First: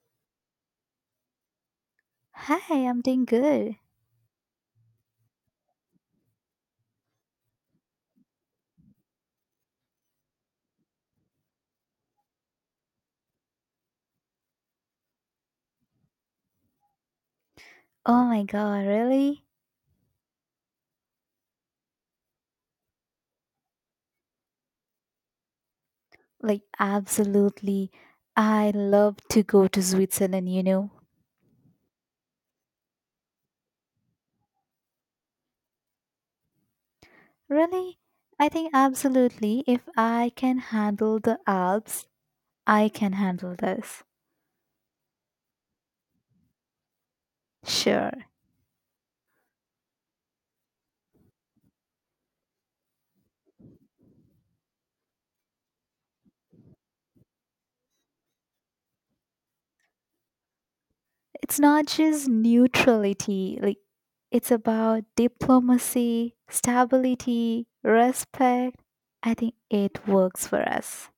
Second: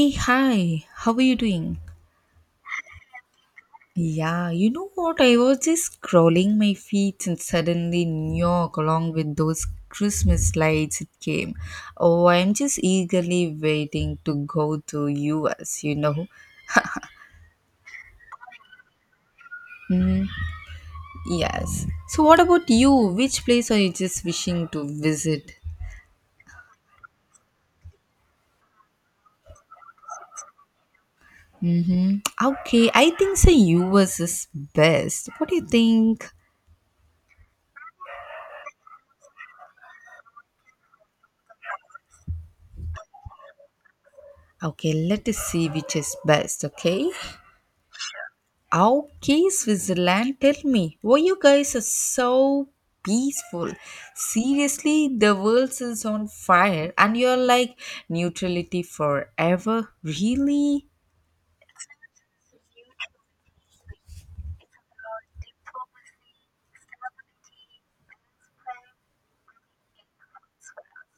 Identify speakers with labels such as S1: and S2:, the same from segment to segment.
S1: Hey, hi, how are you doing?
S2: Hi, I'm doing good.
S1: Yeah, you know what? I was just scrolling my feet and suddenly New York, along with those Christmas lights, it came. Oh, I'm just eagerly waiting to go to US, you know?
S2: Oh my god, really?
S1: Yes. So, what about you? Which place are you just wishing to visit?
S2: Like, absolutely. I love to go to Switzerland, you know.
S1: Okay, I think the US is best. What do you think?
S2: Really? I think absolutely. If I can handle the Alps, I can handle this.
S1: Okay, let us see which is best, okay?
S2: Sure.
S1: Okay, Switzerland, tell me, why you guys are so peaceful? Seriously, the world is on fire and you're like neutrality forever? Really?
S2: It's not just neutrality, like, it's about diplomacy, stability, respect. I think it works for us.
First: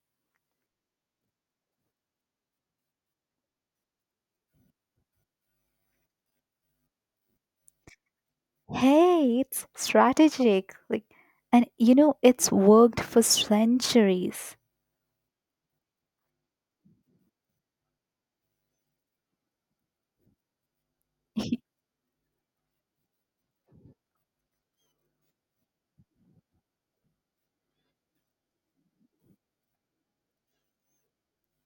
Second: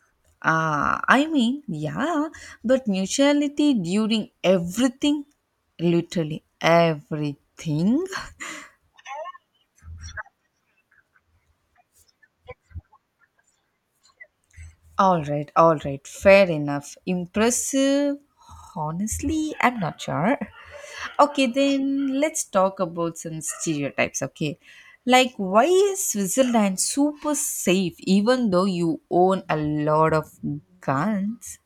S1: Yeah, but neutrality during everything, literally everything.
S2: Hey, it's strategic. Like, and you know, it's worked for centuries.
S1: All right, fair enough. Impressive. Honestly, I'm not sure. Okay, then let's talk about some stereotypes. Okay, like why is Switzerland super safe even though you own a lot of guns?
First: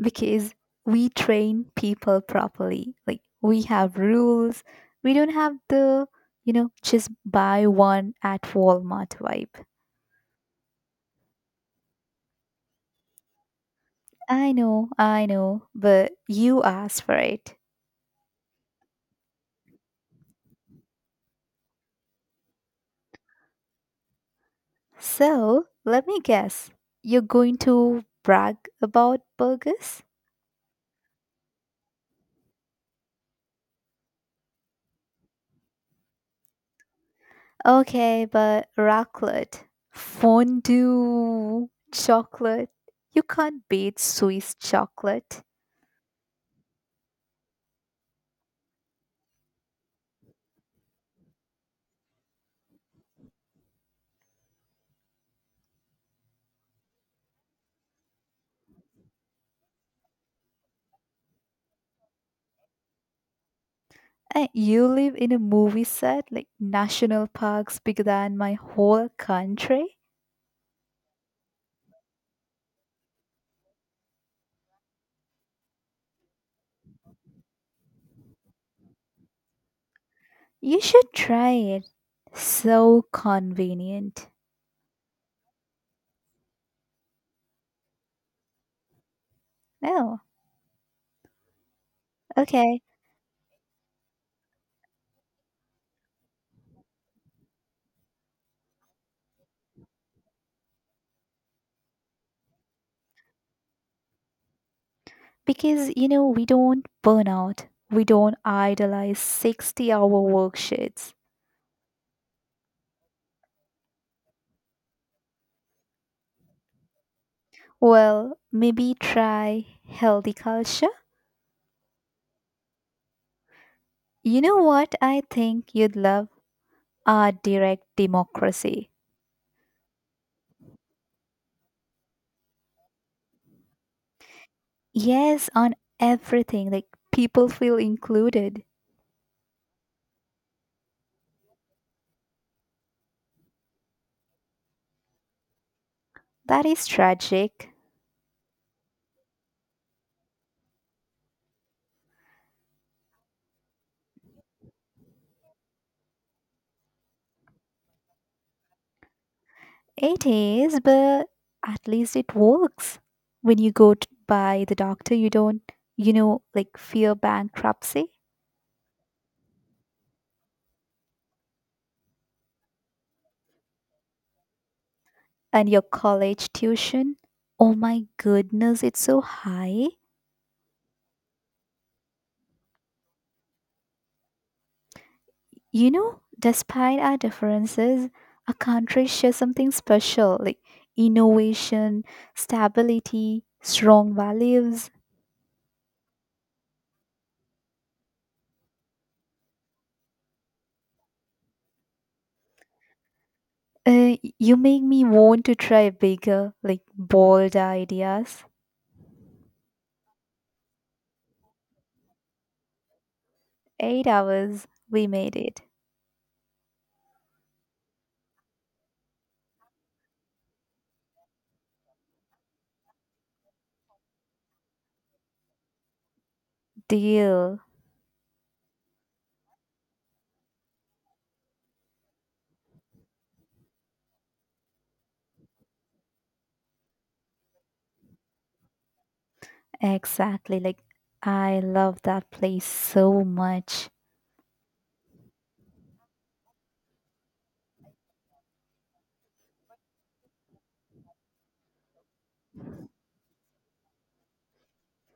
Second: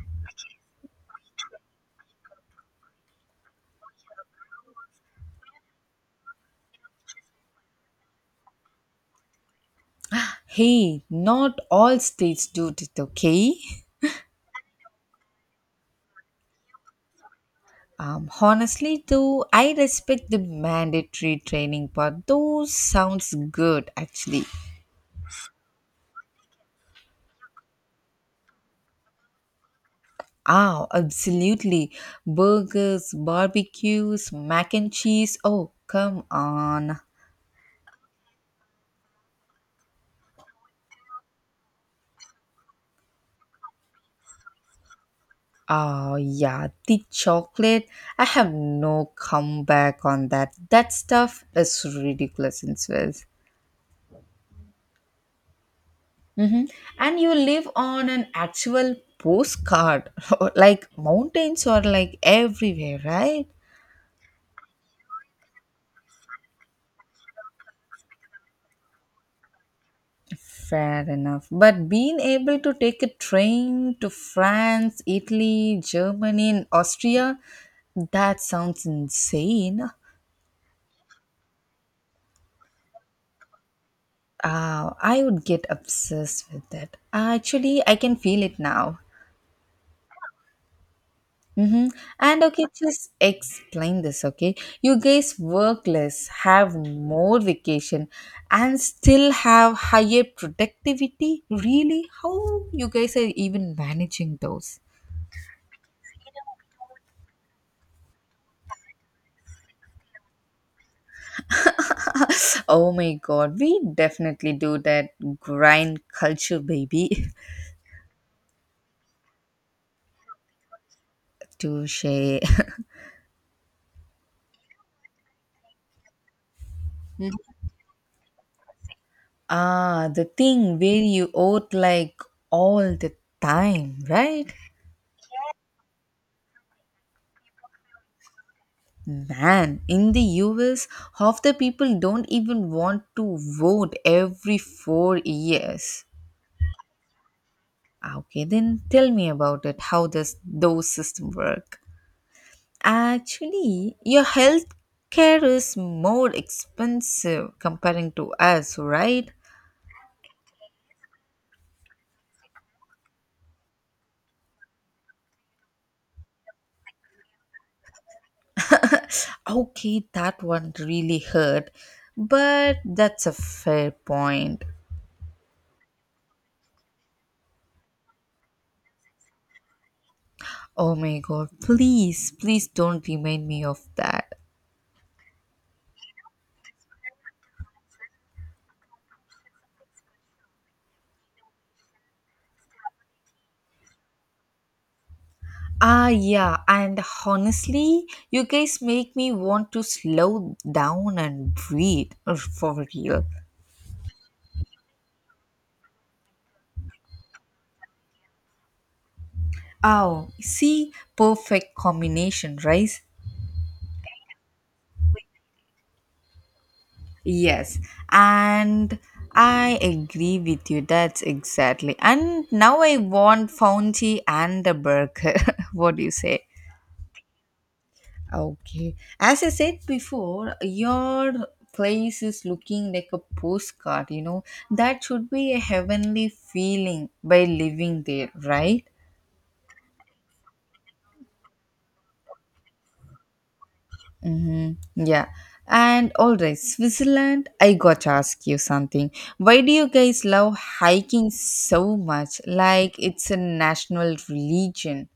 S2: Because we train people properly. Like, we have rules. We don't have just buy one at Walmart vibe.
S1: Hey, not all states do it, okay?
S2: I know, but you asked for it.
S1: Honestly, though, I respect the mandatory training part. Those sounds good, actually.
S2: So, let me guess. You're going to brag about burgers?
S1: Ah, absolutely. Burgers, barbecues, mac and cheese. Oh, come on.
S2: Okay, but raclette, fondue, chocolate. You can't beat Swiss chocolate.
S1: Oh, yeah, the chocolate. I have no comeback on that. That stuff is ridiculous in Swiss. Hmm And you live on an actual postcard, like mountains are like everywhere, right?
S2: And you live in a movie set, like national parks bigger than my whole country.
S1: Fair enough. But being able to take a train to France, Italy, Germany, and Austria, that sounds insane.
S2: You should try it. So convenient.
S1: I would get obsessed with that. Actually, I can feel it now.
S2: No,
S1: Mm-hmm. And okay,
S2: okay.
S1: just explain this, okay? You guys work less, have more vacation, and still have higher productivity? Really? How you guys are even managing those?
S2: Because, you know, we don't burn out. We don't idolize 60-hour work shifts.
S1: Oh my god, we definitely do that grind culture, baby.
S2: Well, maybe try healthy culture.
S1: Touche.
S2: You know what I think you'd love? Our direct democracy.
S1: Ah, the thing where you owe like all the time, right?
S2: Yes, on everything, like people feel included.
S1: Man, in the US, half the people don't even want to vote every 4 years.
S2: That is tragic.
S1: Ah, okay, then tell me about it. How does those system work? Actually, your health care is more expensive comparing to us, right?
S2: It is, but at least it works. When you go by the doctor, you don't like fear bankruptcy
S1: Okay, that one really hurt, but that's a fair point.
S2: and your college tuition. Oh my goodness, it's so high.
S1: Oh my god, please, please don't remind me of that.
S2: You know, despite our differences, our countries share something special, like innovation, stability, strong values.
S1: Ah, yeah, and honestly, you guys make me want to slow down and breathe for real.
S2: You make me want to try bigger, like bold ideas.
S1: Oh, see, perfect combination, right?
S2: 8 hours, we made it.
S1: Yes, and I agree with you. That's exactly. And now I want Founty and a burger. What do you say?
S2: Deal.
S1: Okay. As I said before, your place is looking like a postcard, you know. That should be a heavenly feeling by living there, right?
S2: Exactly. Like, I love that place so much
S1: Mm-hmm. Yeah. And all right, Switzerland, I got to ask you something. Why do you guys love hiking so much? Like it's a national religion.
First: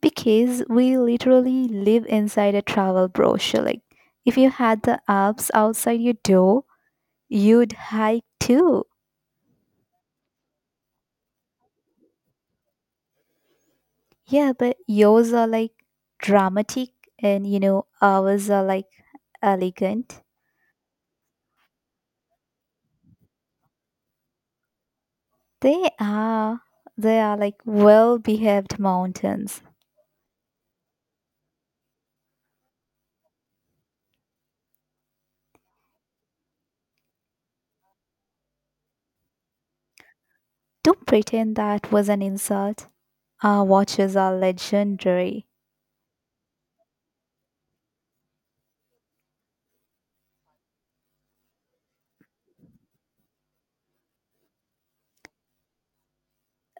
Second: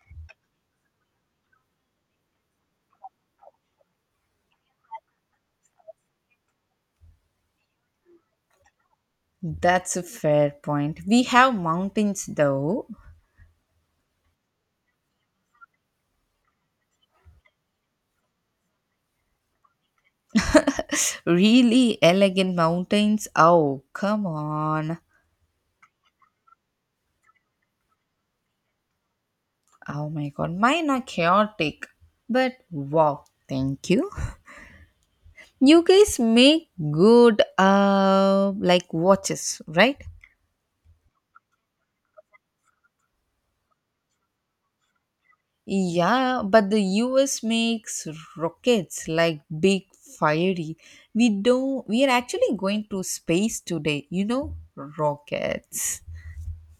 S2: because we literally live inside a travel brochure. Like, if you had the Alps outside your door, you'd hike too.
S1: That's a fair point. We have mountains though.
S2: Yeah, but yours are like dramatic, and you know ours are like elegant.
S1: Really elegant mountains. Oh, come on.
S2: They are, they are like well behaved mountains.
S1: Oh my god, mine are chaotic. But wow, thank you. You guys make good like watches, right?
S2: Don't pretend that was an insult. Our watches are legendary.
S1: Yeah, but the US makes rockets like big fiery. We don't We are actually going to space today, you know? Rockets.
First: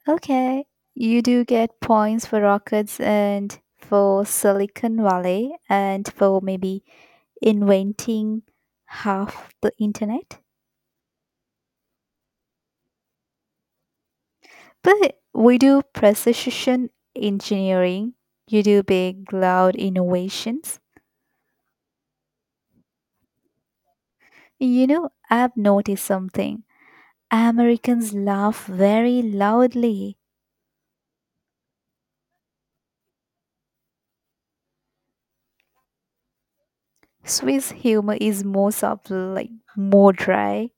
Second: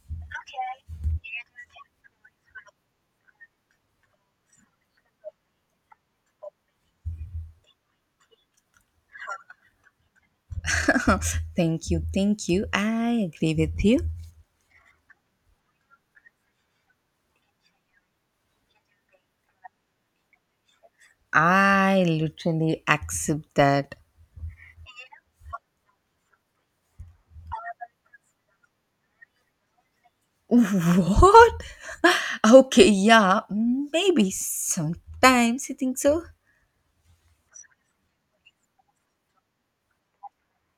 S2: Okay. You do get points for rockets and for Silicon Valley and for maybe inventing half the internet.
S1: Thank you, thank you. I agree with you.
S2: But we do precision engineering, you do big cloud innovations.
S1: I literally accept that.
S2: You know, I've noticed something. Americans laugh very loudly.
S1: What? Okay, yeah, maybe sometimes I think so.
S2: Swiss humor is more subtle, like more dry.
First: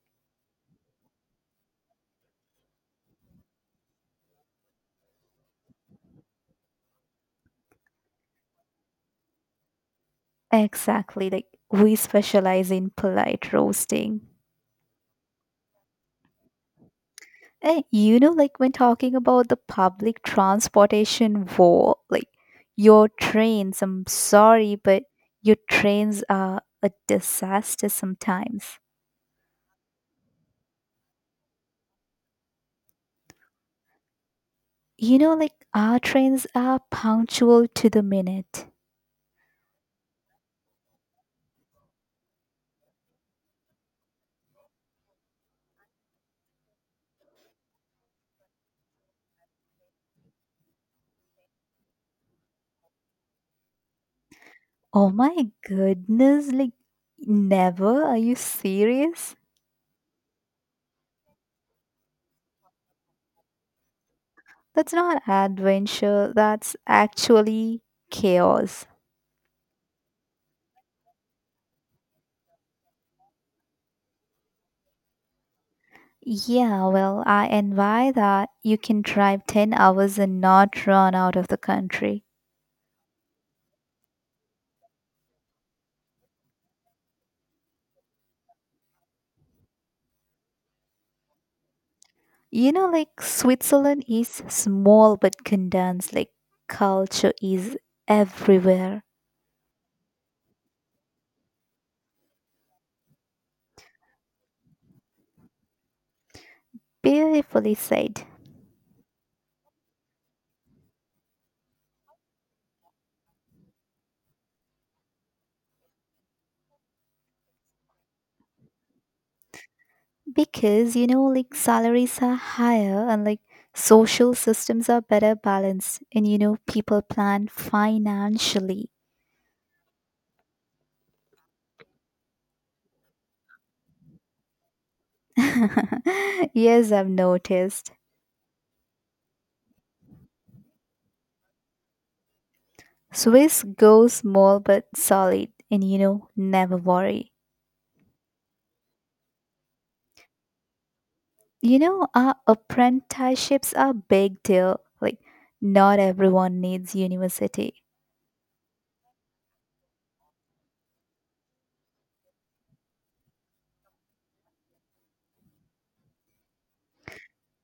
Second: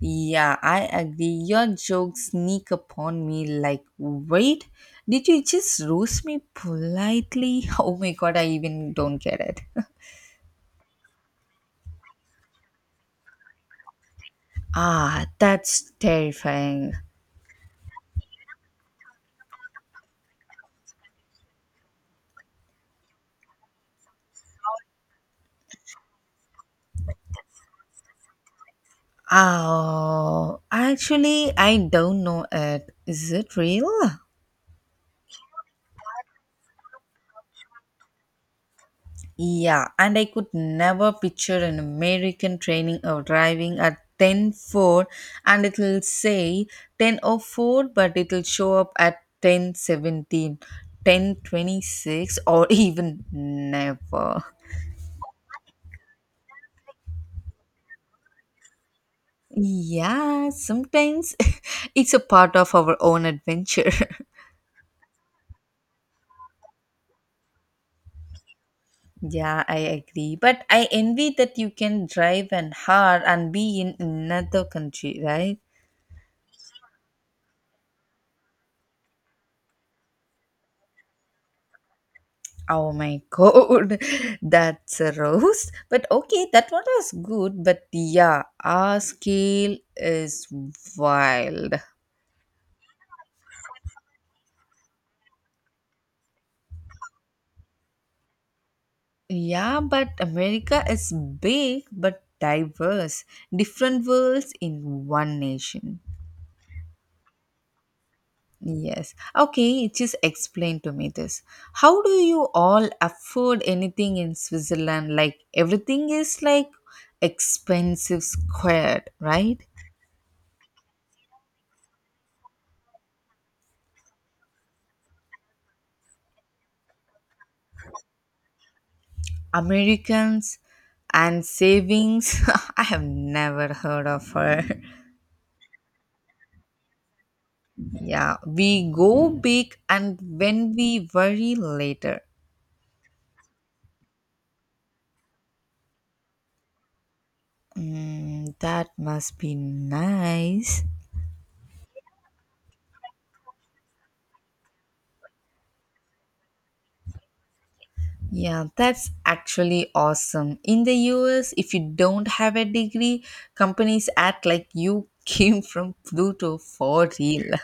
S1: Yeah, I agree. Your jokes sneak upon me like, wait, did you just roast me politely? Oh my god, I even don't get it.
S2: Exactly, like we specialize in polite roasting.
S1: Ah, that's terrifying.
S2: You know, like when talking about the public transportation war, like your trains, I'm sorry, but your trains are a disaster sometimes.
S1: Oh, actually, I don't know it. Is it real?
S2: You know, like our trains are punctual to the minute.
S1: Yeah, and I could never picture an American training or driving at ten four, and it'll say 10:04 but it'll show up at 10:17, 10:26, or even never.
S2: Oh my goodness, like never? Are you serious?
S1: Yeah, sometimes it's a part of our own adventure.
S2: That's not adventure, that's actually chaos.
S1: Yeah, I agree. But I envy that you can drive an hour and be in another country, right?
S2: Yeah, well, I envy that you can drive 10 hours and not run out of the country.
S1: Oh my god, that's a roast. But okay, that one was good. But yeah, our scale is wild.
S2: You know, like Switzerland is small but condensed, like culture is everywhere.
S1: Yeah, but America is big but diverse. Different worlds in one nation.
S2: Beautifully said.
S1: Yes. Okay, just explain to me this. How do you all afford anything in Switzerland? Like everything is like expensive squared, right?
S2: Because, you know, like salaries are higher and like social systems are better balanced, and you know, people plan financially.
S1: Americans and savings. I have never heard of her.
S2: Yes, I've noticed.
S1: Yeah, we go big and when we worry later.
S2: Swiss goes small but solid, and you know, never worry.
S1: Mm, that must be nice.
S2: You know, our apprenticeships are big deal. Like, not everyone needs university.
S1: Yeah, that's actually awesome. In the US, if you don't have a degree, companies act like you came from Pluto for real.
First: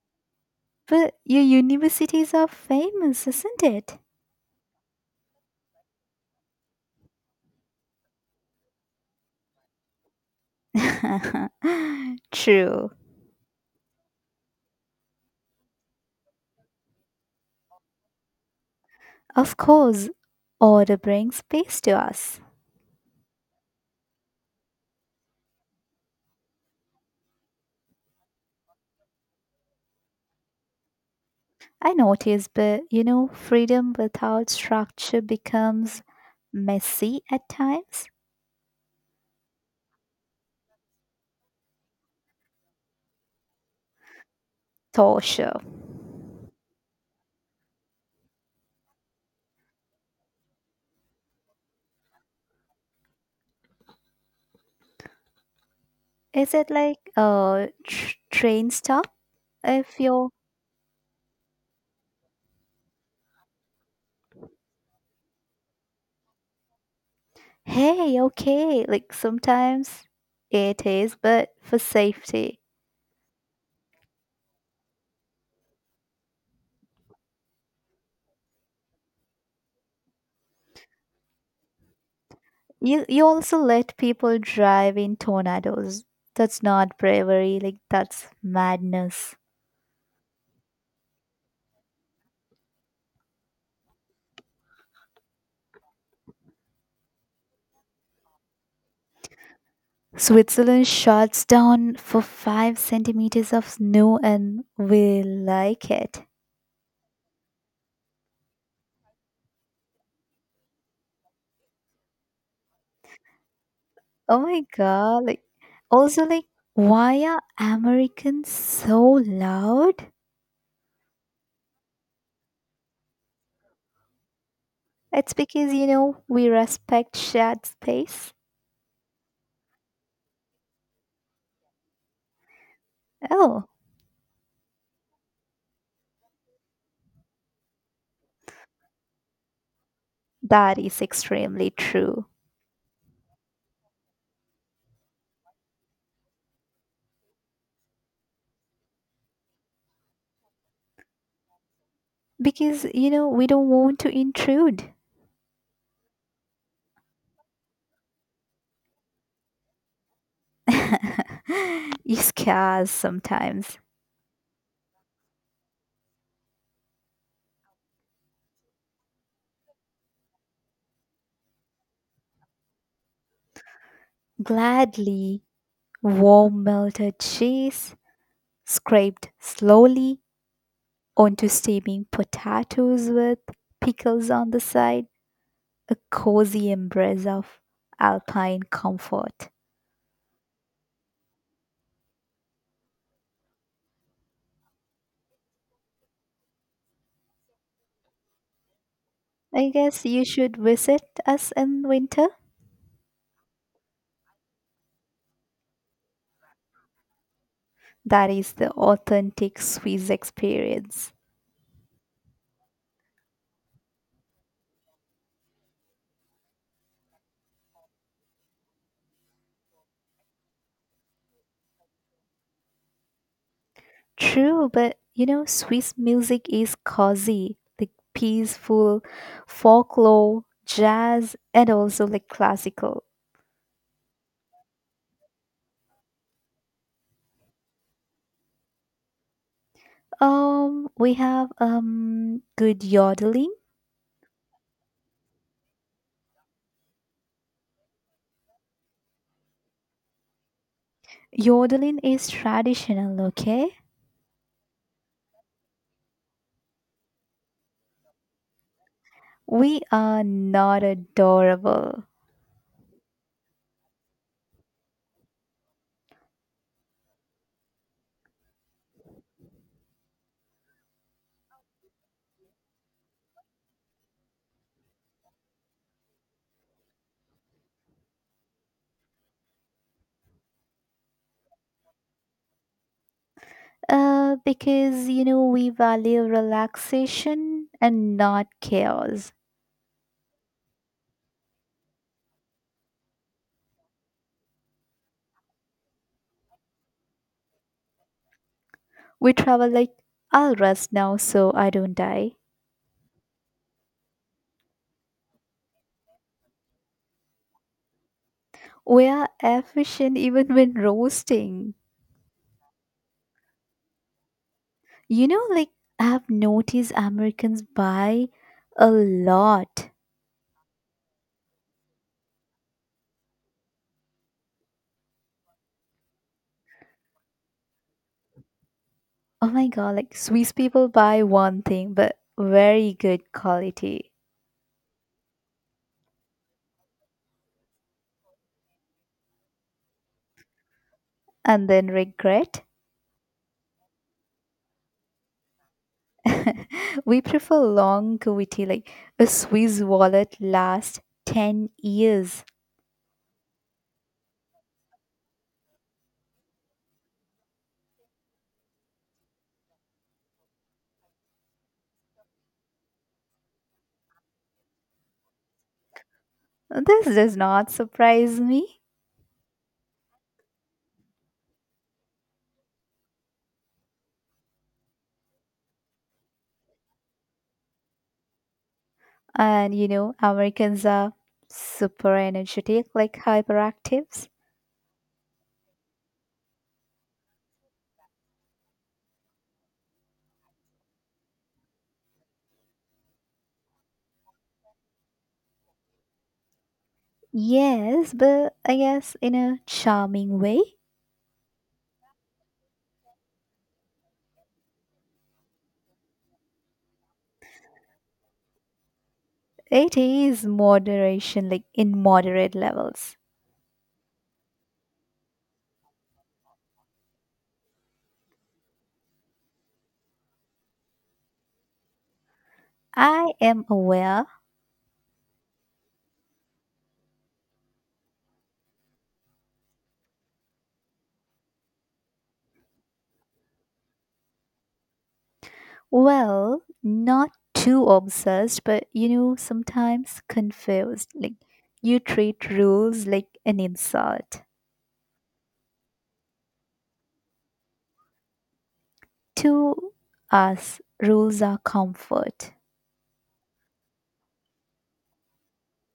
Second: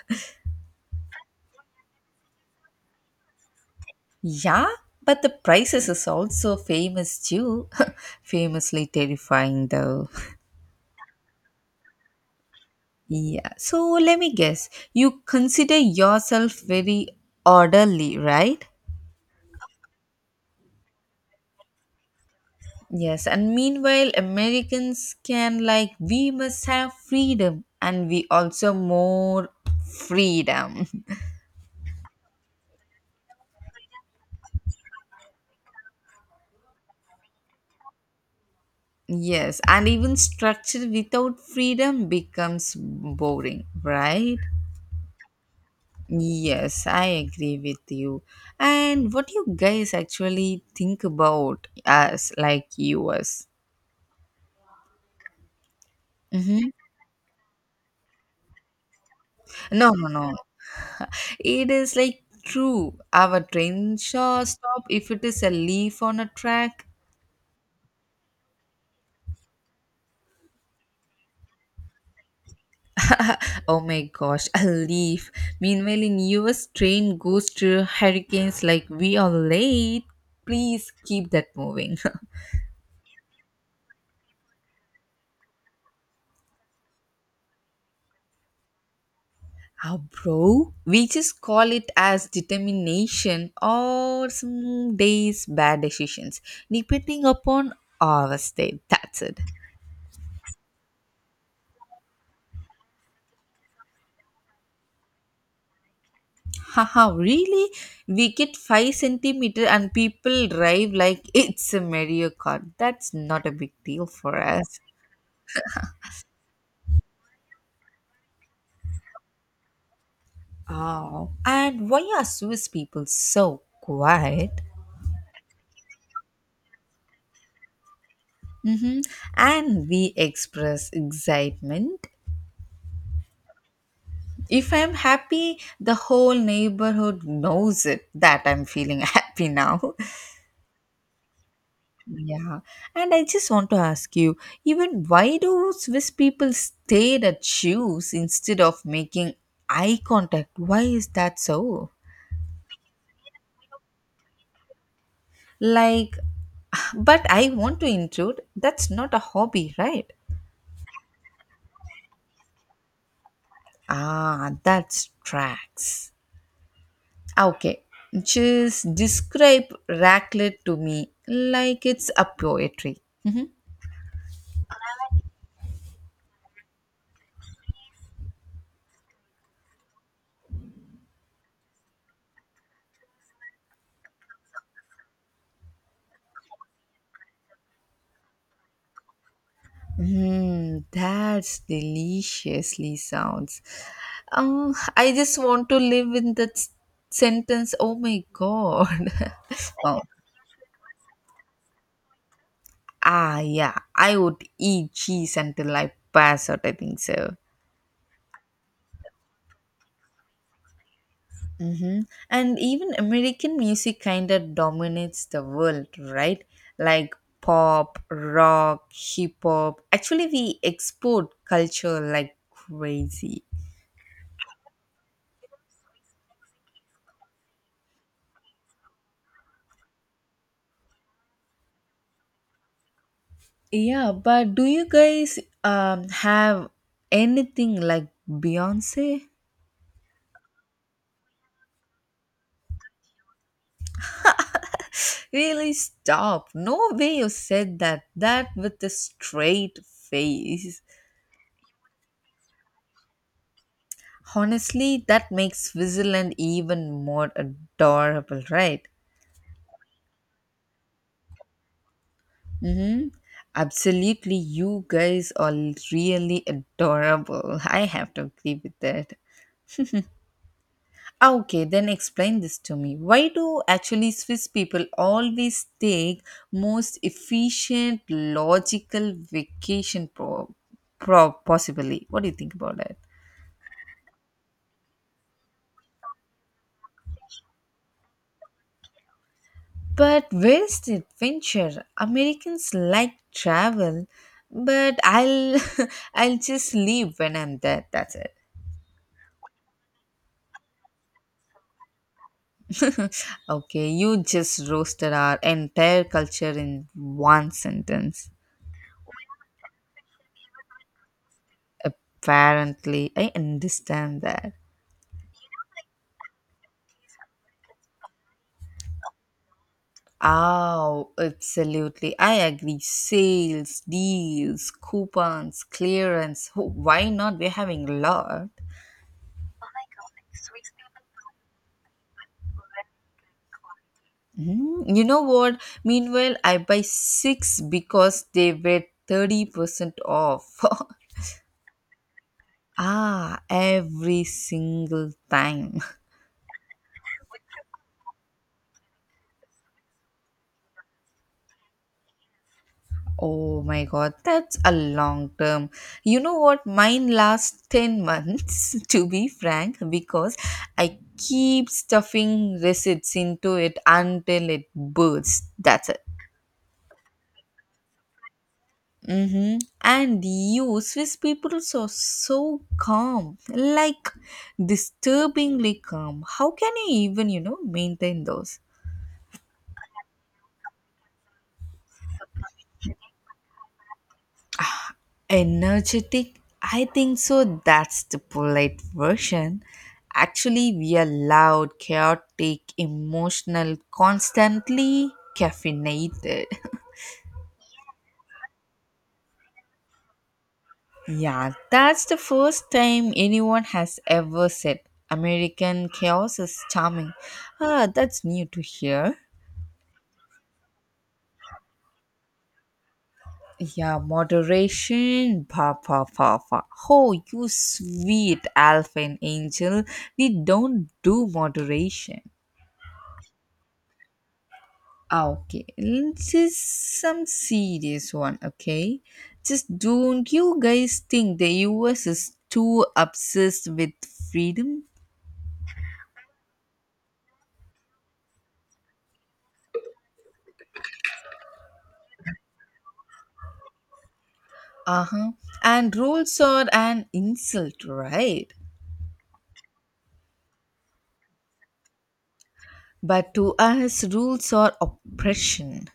S2: But your universities are famous, isn't it?
S1: Yeah, but the prices is also famous too. Famously terrifying though.
S2: True.
S1: Yeah. So let me guess. You consider yourself very orderly, right?
S2: Of course, order brings peace to us.
S1: Yes. And meanwhile, Americans can like we must have freedom and we also more freedom.
S2: I notice, but you know, freedom without structure becomes messy at times,
S1: Yes. And even structure without freedom becomes boring, right?
S2: torture.
S1: Yes, I agree with you. And what do you guys actually think about us like US?
S2: Is
S1: Mm-hmm.
S2: it like a train stop?
S1: No,
S2: If
S1: no,
S2: you're,
S1: no. It is like true. Our train shall stop if it is a leaf on a track.
S2: hey, okay, like sometimes it is, but for safety.
S1: Oh my gosh, a leaf. Meanwhile, in US, train goes through hurricanes like we are late. Please keep that moving.
S2: You also let people drive in tornadoes. That's not bravery, like that's madness.
S1: Ah, bro, we just call it as determination or some days bad decisions, depending upon our state. That's it.
S2: Switzerland shuts down for five centimeters of snow and we like it.
S1: Haha, really? We get 5 centimeter and people drive like it's a Mario Kart. That's not a big deal for
S2: Oh my
S1: us.
S2: god, like also, like why are Americans so loud?
S1: Oh, and why are Swiss people so quiet?
S2: It's because, you know, we respect shared space.
S1: Mm-hmm. And we express excitement.
S2: Oh,
S1: If I'm happy, the whole neighborhood knows it that I'm feeling happy now.
S2: that is extremely true.
S1: Yeah, and I just want to ask you, even why do Swiss people stare at shoes instead of making eye contact? Why is that so?
S2: Because, you know, we don't want to intrude.
S1: Like, but I want to intrude. That's not a hobby, right?
S2: You scars sometimes.
S1: Ah, that's tracks. Okay, just describe raclette to me like it's a poetry.
S2: Gladly, warm melted cheese, scraped slowly onto steaming potatoes with pickles on the side, a cozy embrace of alpine comfort.
S1: Hmm, that's deliciously sounds. I just want to live in that sentence. Oh my god.
S2: I
S1: Oh,
S2: guess you should visit us in winter.
S1: ah, yeah. I would eat cheese until I pass out. I think so.
S2: That is the authentic Swiss experience.
S1: Mm-hmm. And even American music kind of dominates the world, right? Like pop, rock, hip hop. Actually, we export culture like crazy.
S2: True, but you know, Swiss music is cozy, like peaceful, folklore, jazz, and also like classical.
S1: Yeah, but do you guys have anything like Beyonce?
S2: We have good yodeling.
S1: Really stop. No way you said that. That with a straight face.
S2: Yodeling is traditional, okay?
S1: Honestly, that makes Switzerland even more adorable, right?
S2: We are not adorable.
S1: Mm-hmm. Absolutely, you guys are really adorable. I have to agree with that. Ah, okay, then explain this to me. Why do actually Swiss people always take most efficient, logical vacation pro possibly? What do you think about that?
S2: Because you know we value relaxation and not chaos.
S1: But where's the adventure? Americans like travel, but I'll I'll just leave when I'm there. That's it.
S2: We travel like, I'll rest now so I don't die.
S1: Okay, you just roasted our entire culture in one sentence.
S2: We are efficient even when roasting.
S1: Apparently, I understand that.
S2: You know, like, I've noticed Americans buy a lot.
S1: Oh, absolutely. I agree. Sales, deals, coupons, clearance. Oh, why not? We're having a lot.
S2: Oh my god, like, Swiss people buy one thing, but very good quality.
S1: Mm, you know what? Meanwhile, I buy six because they were 30% off.
S2: And then regret.
S1: Ah, every single time.
S2: We prefer longevity, like a Swiss wallet lasts 10 years.
S1: Oh my god, that's a long term. You know what? Mine lasts 10 months, to be frank, because I keep stuffing receipts into it until it bursts. That's it.
S2: This does not surprise me.
S1: Mm-hmm. And you, Swiss people are so calm, like disturbingly calm. How can you even, you know, maintain those?
S2: And you know, Americans are super energetic, like hyperactives.
S1: Energetic? I think so. That's the polite version. Actually, we are loud, chaotic, emotional, constantly caffeinated.
S2: Yes, but I guess in a charming way.
S1: Yeah, that's the first time anyone has ever said American chaos is charming. Ah, that's new to hear.
S2: It is moderation, like in moderate levels.
S1: Yeah, moderation. Pa pa pa pa. Oh, you sweet alpha and angel. We don't do moderation.
S2: I am aware.
S1: Ah, okay, this is some serious one. Okay, just don't you guys think the US is too obsessed with freedom?
S2: Well, not too obsessed, but you know, sometimes confused. Like you treat rules like an insult.
S1: Uh huh. And rules are an insult, right?
S2: To us, rules are comfort.
S1: But to us, rules are oppression.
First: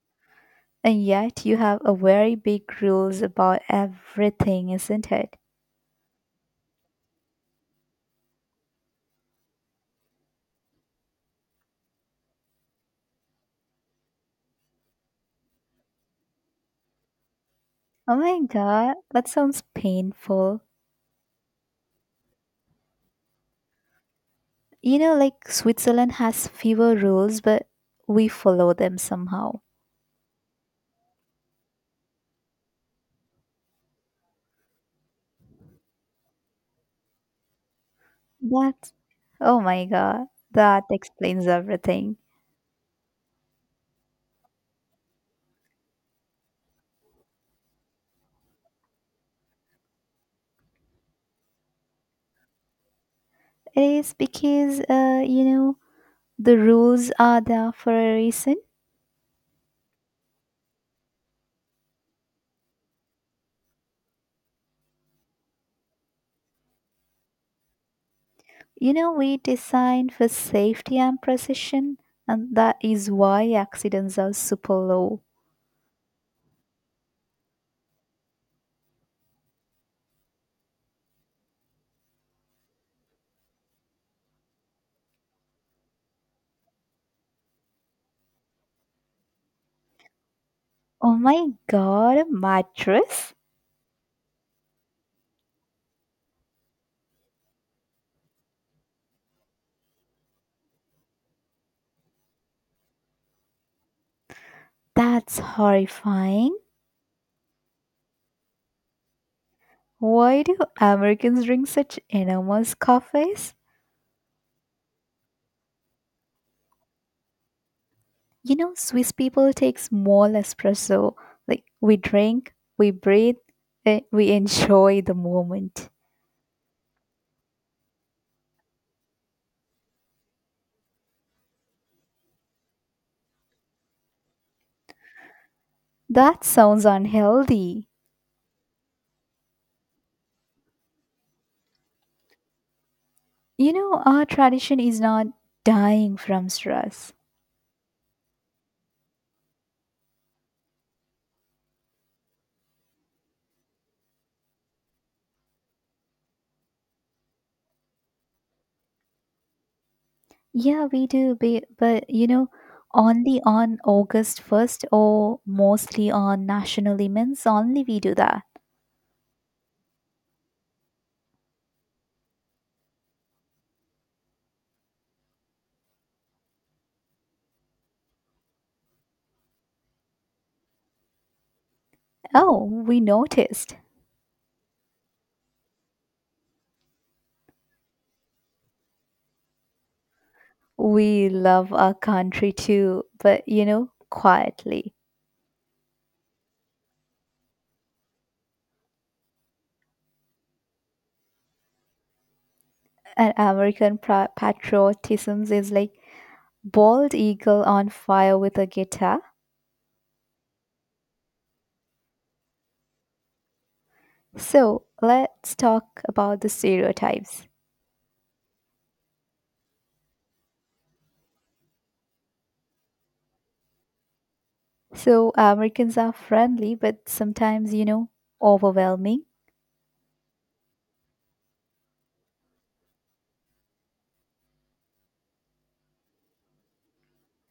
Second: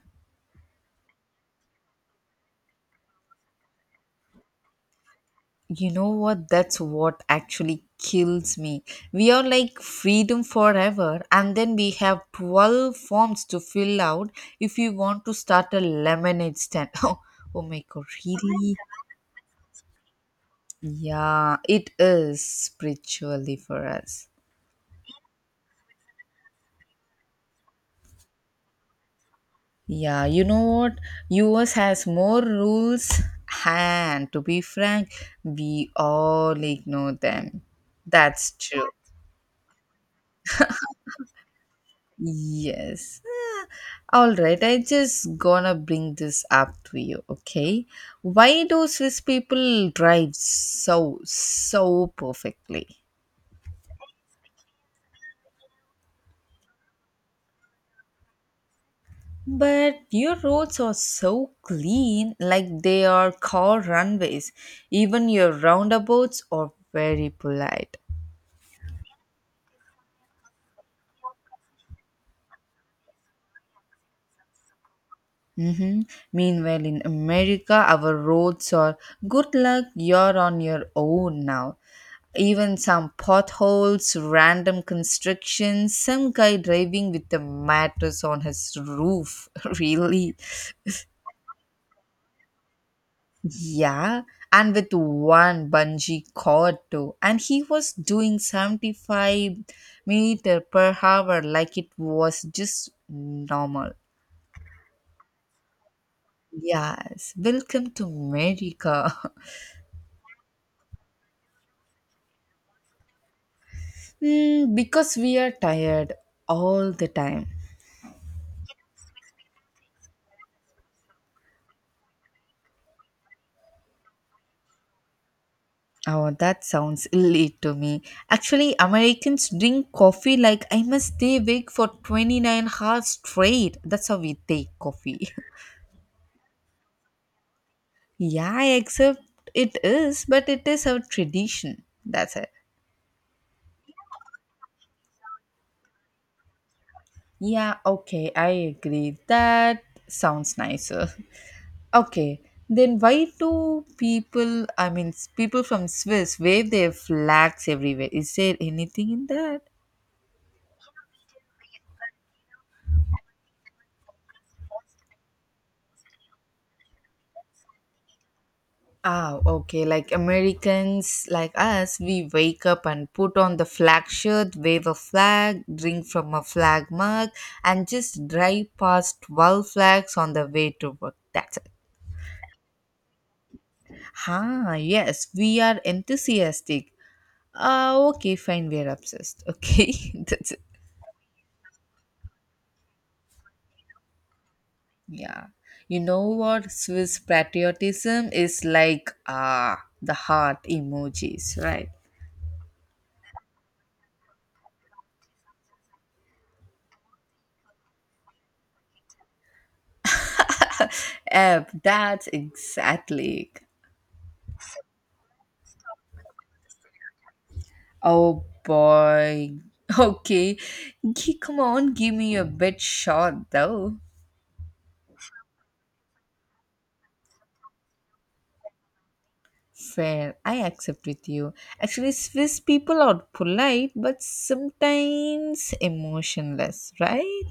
S2: And yet you have a very big rules about everything, isn't it?
S1: You know what? That's what actually kills me. We are like freedom forever, and then we have 12 forms to fill out if you want to start a lemonade stand. Oh, oh my god,
S2: Oh my
S1: really?
S2: god, that sounds painful.
S1: Yeah, it is spiritually for us.
S2: You know, like Switzerland has fewer rules, but we follow them somehow.
S1: Yeah, you know what? US has more rules, and to be frank, we all ignore them. That's true.
S2: That, oh my god, that explains everything.
S1: Yes. All right, I just gonna bring this up to you, okay? Why do Swiss people drive so perfectly?
S2: It is because, you know, the rules are there for a reason.
S1: But your roads are so clean, like they are car runways. Even your roundabouts are very polite.
S2: You know, we designed for safety and precision, and that is why accidents are super low.
S1: Mm-hmm. Meanwhile, in America, our roads are good luck, you're on your own now. Even some potholes, random constructions, some guy driving with a mattress on his roof. Really?
S2: Oh my god, a mattress?
S1: Yeah. And with one bungee cord too. And he was doing 75 meter per hour like it was just normal.
S2: That's horrifying.
S1: Yes. Welcome to America.
S2: Why do Americans drink such enormous coffees?
S1: Hmm, because we are tired all the time.
S2: You know, Swiss people take small espresso. Like, we drink, we breathe, we enjoy the moment.
S1: Oh, that sounds elite to me. Actually, Americans drink coffee like I must stay awake for 29 hours straight. That's how we take coffee.
S2: That sounds unhealthy.
S1: Yeah, except it is, but it is our tradition. That's it.
S2: You know, our tradition is not dying from stress.
S1: Yeah, okay, I agree. That sounds nicer. Okay, then why do people, people from Swiss wave their flags everywhere? Is there anything in that?
S2: Yeah, we do, but you know, only on August 1st or mostly on national events, only we do that.
S1: Ah, okay. Like Americans, like us, we wake up and put on the flag shirt, wave a flag, drink from a flag mug, and just drive past 12 flags on the way to work. That's it.
S2: Oh, we noticed.
S1: Ah, yes, we are enthusiastic. Ah, okay, fine, we are obsessed. Okay, that's it.
S2: We love our country too, but you know, quietly.
S1: Yeah. You know what? Swiss patriotism is like the heart emojis, right?
S2: And American patriotism is like bald eagle on fire with a guitar.
S1: Yep, that's exactly.
S2: So let's talk about the stereotypes.
S1: Oh boy. Okay. Come on, give me a bit short though.
S2: So Americans are friendly, but sometimes you know, overwhelming.
S1: Fair. I accept with you. Actually, Swiss people are polite but sometimes emotionless, right?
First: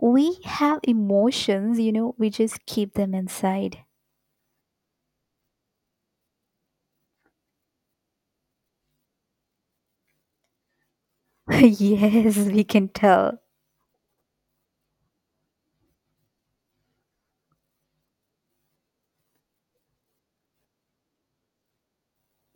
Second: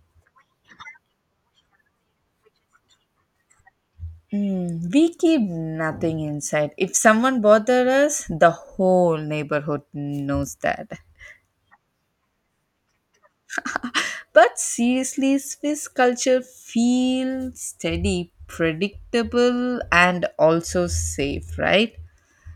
S2: We have emotions, you know, we just keep them inside.
S1: Mm, we keep nothing inside. If someone bothers us, the whole neighborhood knows that.
S2: Yes, we can tell.
S1: But seriously, Swiss culture feels steady, predictable, and also safe, right?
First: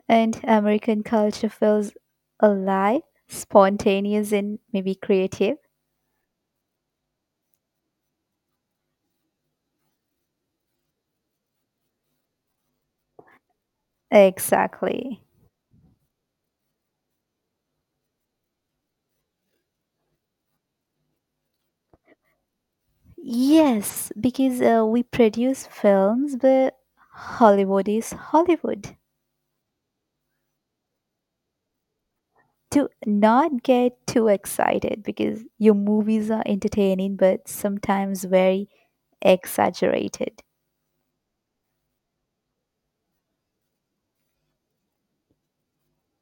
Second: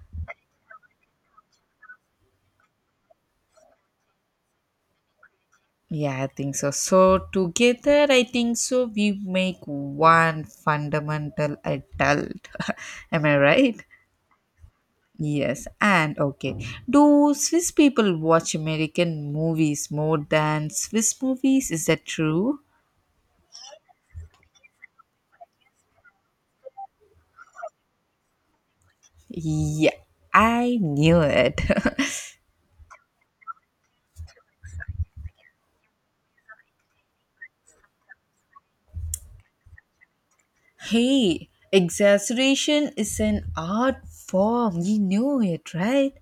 S2: And American culture feels alive, spontaneous, and maybe creative.
S1: Yeah, I think so. So together, I think so, we make one fundamental adult. Am I right?
S2: Exactly.
S1: Yes. And okay, do Swiss people watch American movies more than Swiss movies? Is that true?
S2: Yes, because we produce films, but Hollywood is Hollywood.
S1: Yeah, I knew it.
S2: Do not get too excited because your movies are entertaining, but sometimes very exaggerated.
S1: Hey, exaggeration is an art form. You knew it, right?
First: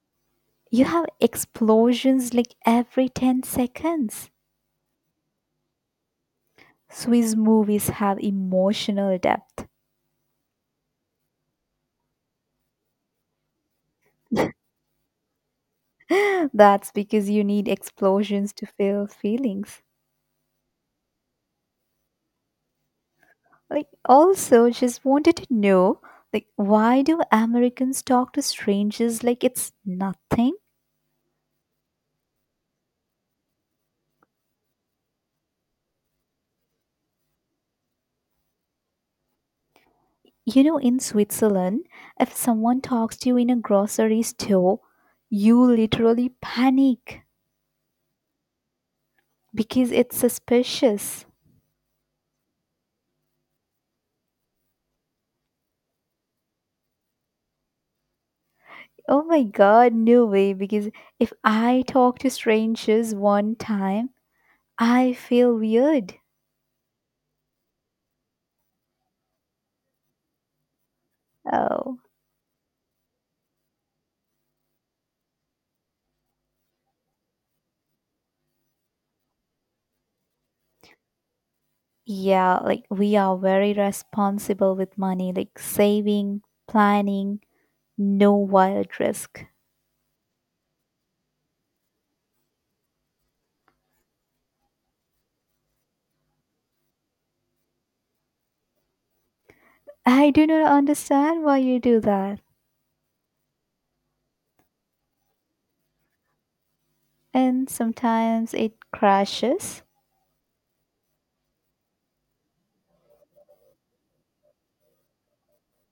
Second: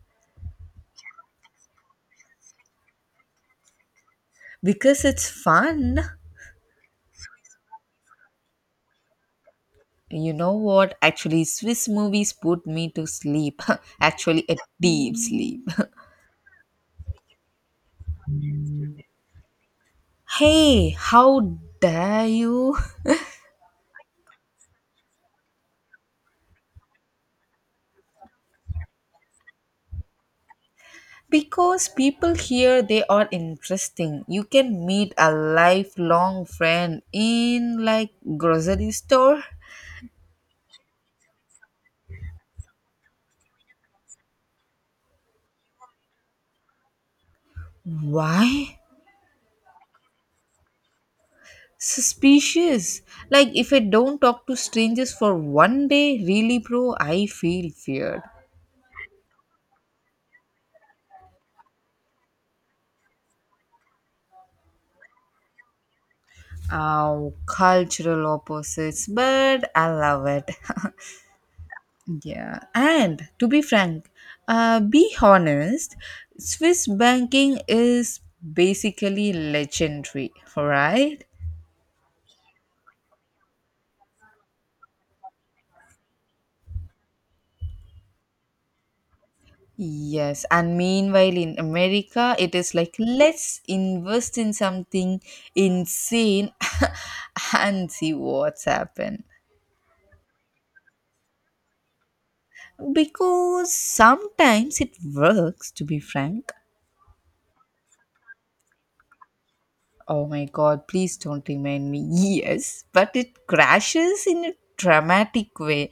S2: You have explosions like every 10 seconds.
S1: Because it's fun.
S2: Swiss movies have emotional depth.
S1: You know what? Actually, Swiss movies put me to sleep. Actually, a deep sleep.
S2: That's because you need explosions to feel feelings.
S1: Hey, how dare you?
S2: Like, also, just wanted to know, like, why do Americans talk to strangers like it's nothing?
S1: Because people here, they are interesting. You can meet a lifelong friend in like grocery store.
S2: You know, in Switzerland, if someone talks to you in a grocery store, you literally panic
S1: Why?
S2: because it's suspicious.
S1: Suspicious. Like if I don't talk to strangers for one day, really bro, I feel feared.
S2: Oh my god, no way. Because if I talk to strangers one time, I feel weird.
S1: Oh, cultural opposites, but I love it.
S2: Oh.
S1: Yeah, and to be frank, be honest, Swiss banking is basically legendary, right?
S2: Yeah, like we are very responsible with money, like saving, planning, no wild risk.
S1: Yes, and meanwhile in America, it is like let's invest in something insane and see what's happened.
S2: I do not understand why you do that.
S1: Because sometimes it works, to be frank.
S2: And sometimes it crashes.
S1: Oh my god, please don't remind me. Yes, but it crashes in a dramatic way.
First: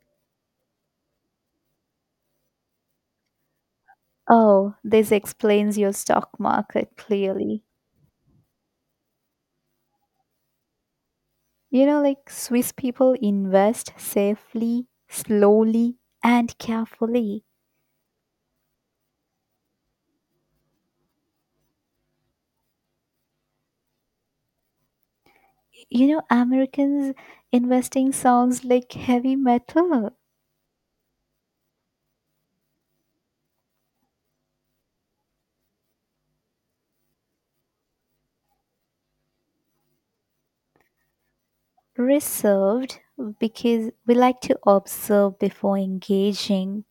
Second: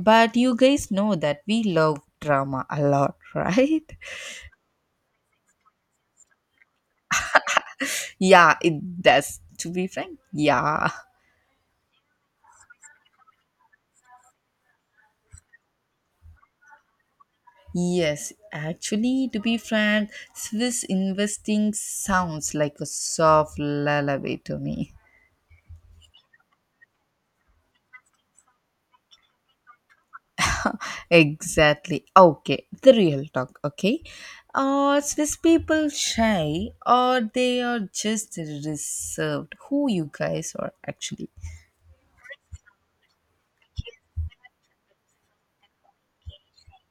S1: But you guys know that we love drama a lot, right?
S2: Oh, this explains your stock market clearly.
S1: Yeah, it does. To be frank, yeah.
S2: You know, like Swiss people invest safely, slowly, and carefully.
S1: Yes, actually, to be frank, Swiss investing sounds like a soft lullaby to me.
S2: You know, Americans investing sounds like heavy metal.
S1: Exactly. Okay, the real talk. Okay, are Swiss people shy or they are just reserved? Who you guys are actually?
S2: Reserved because we like to observe before engaging.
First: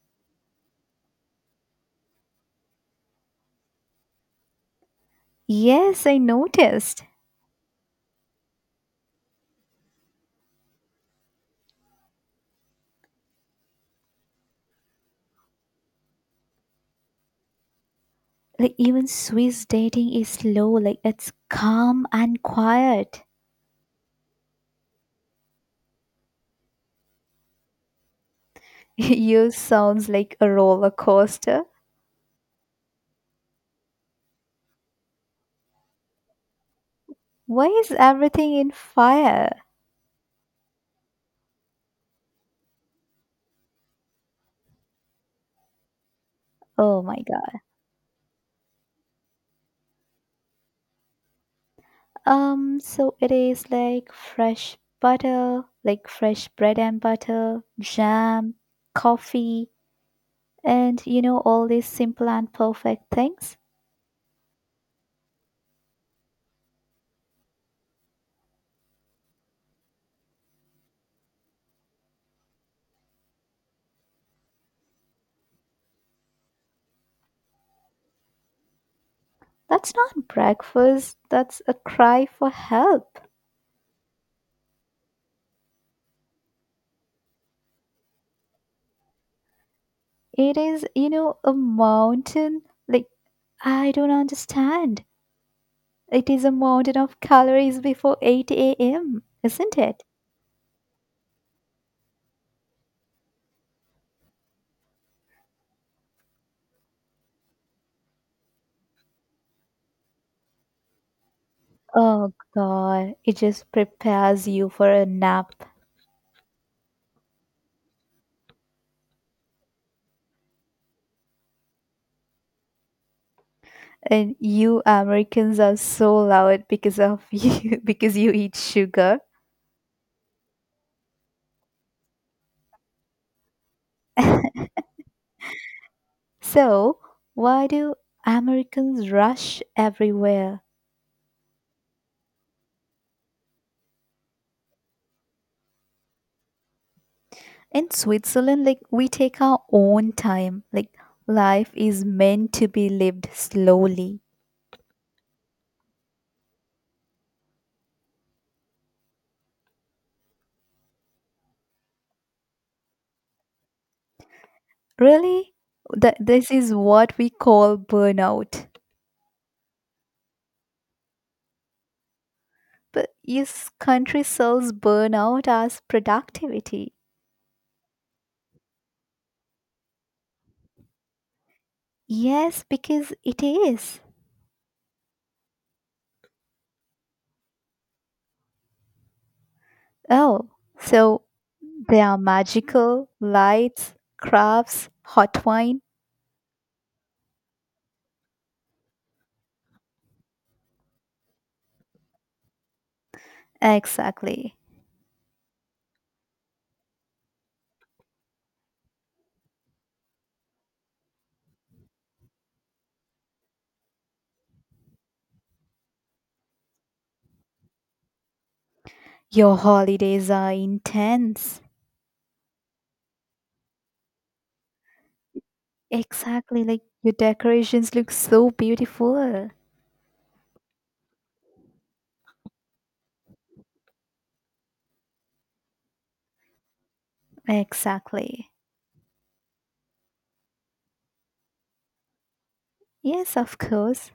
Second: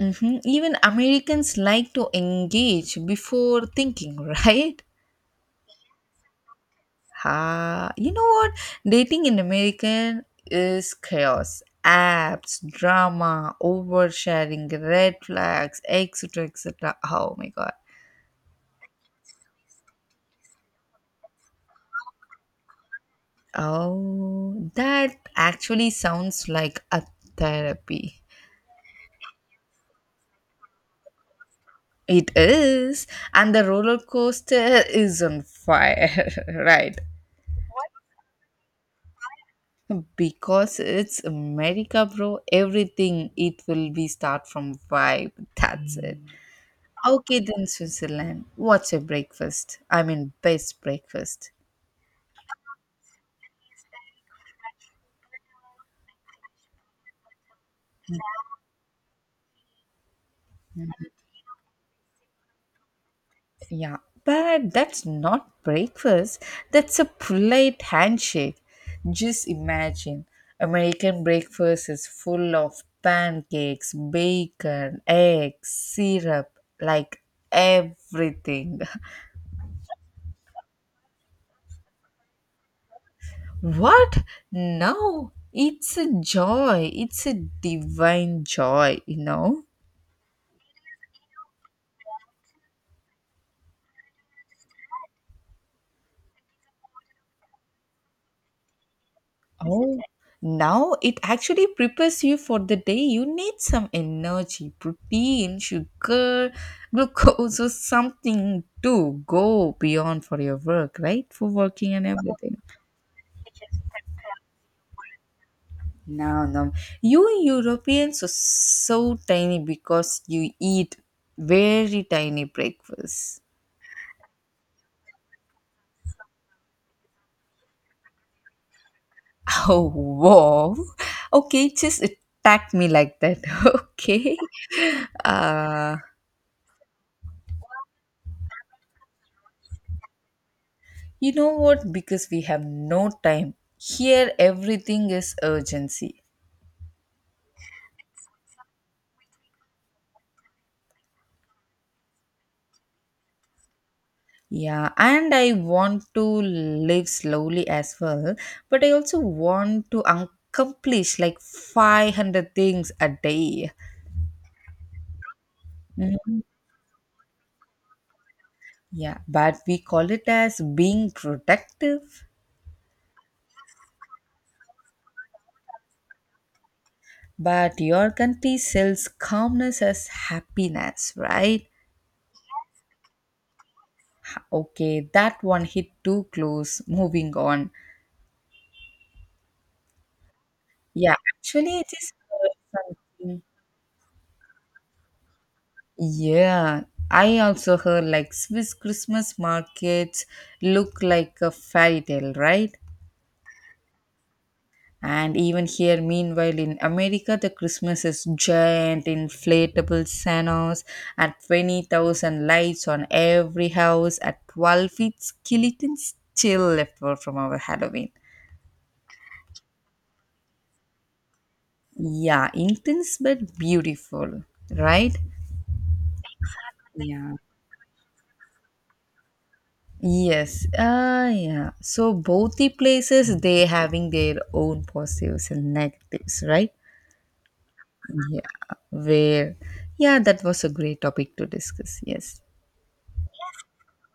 S1: Hmm. Even Americans like to engage before thinking, right?
S2: Yes, I noticed.
S1: Ah, you know what? Dating in American is chaos. Apps, drama, oversharing, red flags, etc. etc. Oh my god.
S2: Like even Swiss dating is slow, like it's calm and quiet.
S1: Oh, that actually sounds like a therapy.
S2: Yours sounds like a roller coaster.
S1: It is, and the roller coaster is on fire, right?
S2: Why is everything in fire?
S1: Because it's America, bro. Everything it will be start from vibe. That's it.
S2: Oh my
S1: Okay,
S2: god.
S1: then Switzerland. What's your breakfast? I mean, best breakfast.
S2: So it is like fresh butter, like fresh bread and butter, jam, coffee, and you know, all these simple and perfect things.
S1: Yeah, but that's not breakfast. That's a polite handshake. Just imagine American breakfast is full of pancakes, bacon, eggs, syrup, like everything.
S2: That's not breakfast, that's a cry for help.
S1: What? No, it's a joy. It's a divine joy, you know?
S2: It is, you know, a mountain. Like, I don't understand. It is a mountain of calories before 8 a.m., isn't
S1: Oh,
S2: it?
S1: now it actually prepares you for the day. You need some energy, protein, sugar, glucose, or something to go beyond for your work, right? For working and
S2: Oh
S1: everything.
S2: God, it just prepares you for a nap.
S1: No, no. You Europeans are so tiny because you eat very tiny breakfast.
S2: And you Americans are so loud because of you, because you eat sugar.
S1: Oh, wow. Okay, just attack me like that. Okay. Uh,
S2: So, why do Americans rush everywhere?
S1: you know what? Because we have no time. Here, everything is urgency.
S2: In Switzerland, like we take our own time. Like life is meant to be lived slowly.
S1: Yeah, and I want to live slowly as well, but I also want to accomplish like 500 things a day.
S2: Really?
S1: Mhm.
S2: This is what we call burnout.
S1: Yeah, but we call it as being productive.
S2: But yes, country sells burnout as productivity.
S1: But your country sells calmness as happiness, right?
S2: Yes, because it is.
S1: Okay, that one hit too close. Moving on.
S2: Oh,
S1: Yeah,
S2: so
S1: actually, it
S2: there
S1: is
S2: are magical
S1: something.
S2: lights, crafts, hot wine.
S1: Yeah, I also heard like Swiss Christmas markets look like a fairy tale, right?
S2: Exactly.
S1: And even here, meanwhile, in America, the Christmas is giant, inflatable Santas and 20,000 lights on every house at 12 feet skeletons still left over from our Halloween.
S2: Your holidays are intense.
S1: Yeah, intense but beautiful, right?
S2: Exactly, like your
S1: Yeah,
S2: decorations look so beautiful.
S1: yes. Ah, yeah. So both the places they having their own positives and negatives, right? Yeah.
S2: Exactly.
S1: Where, yeah, that was a great topic to discuss. Yes.
S2: Yes, of course.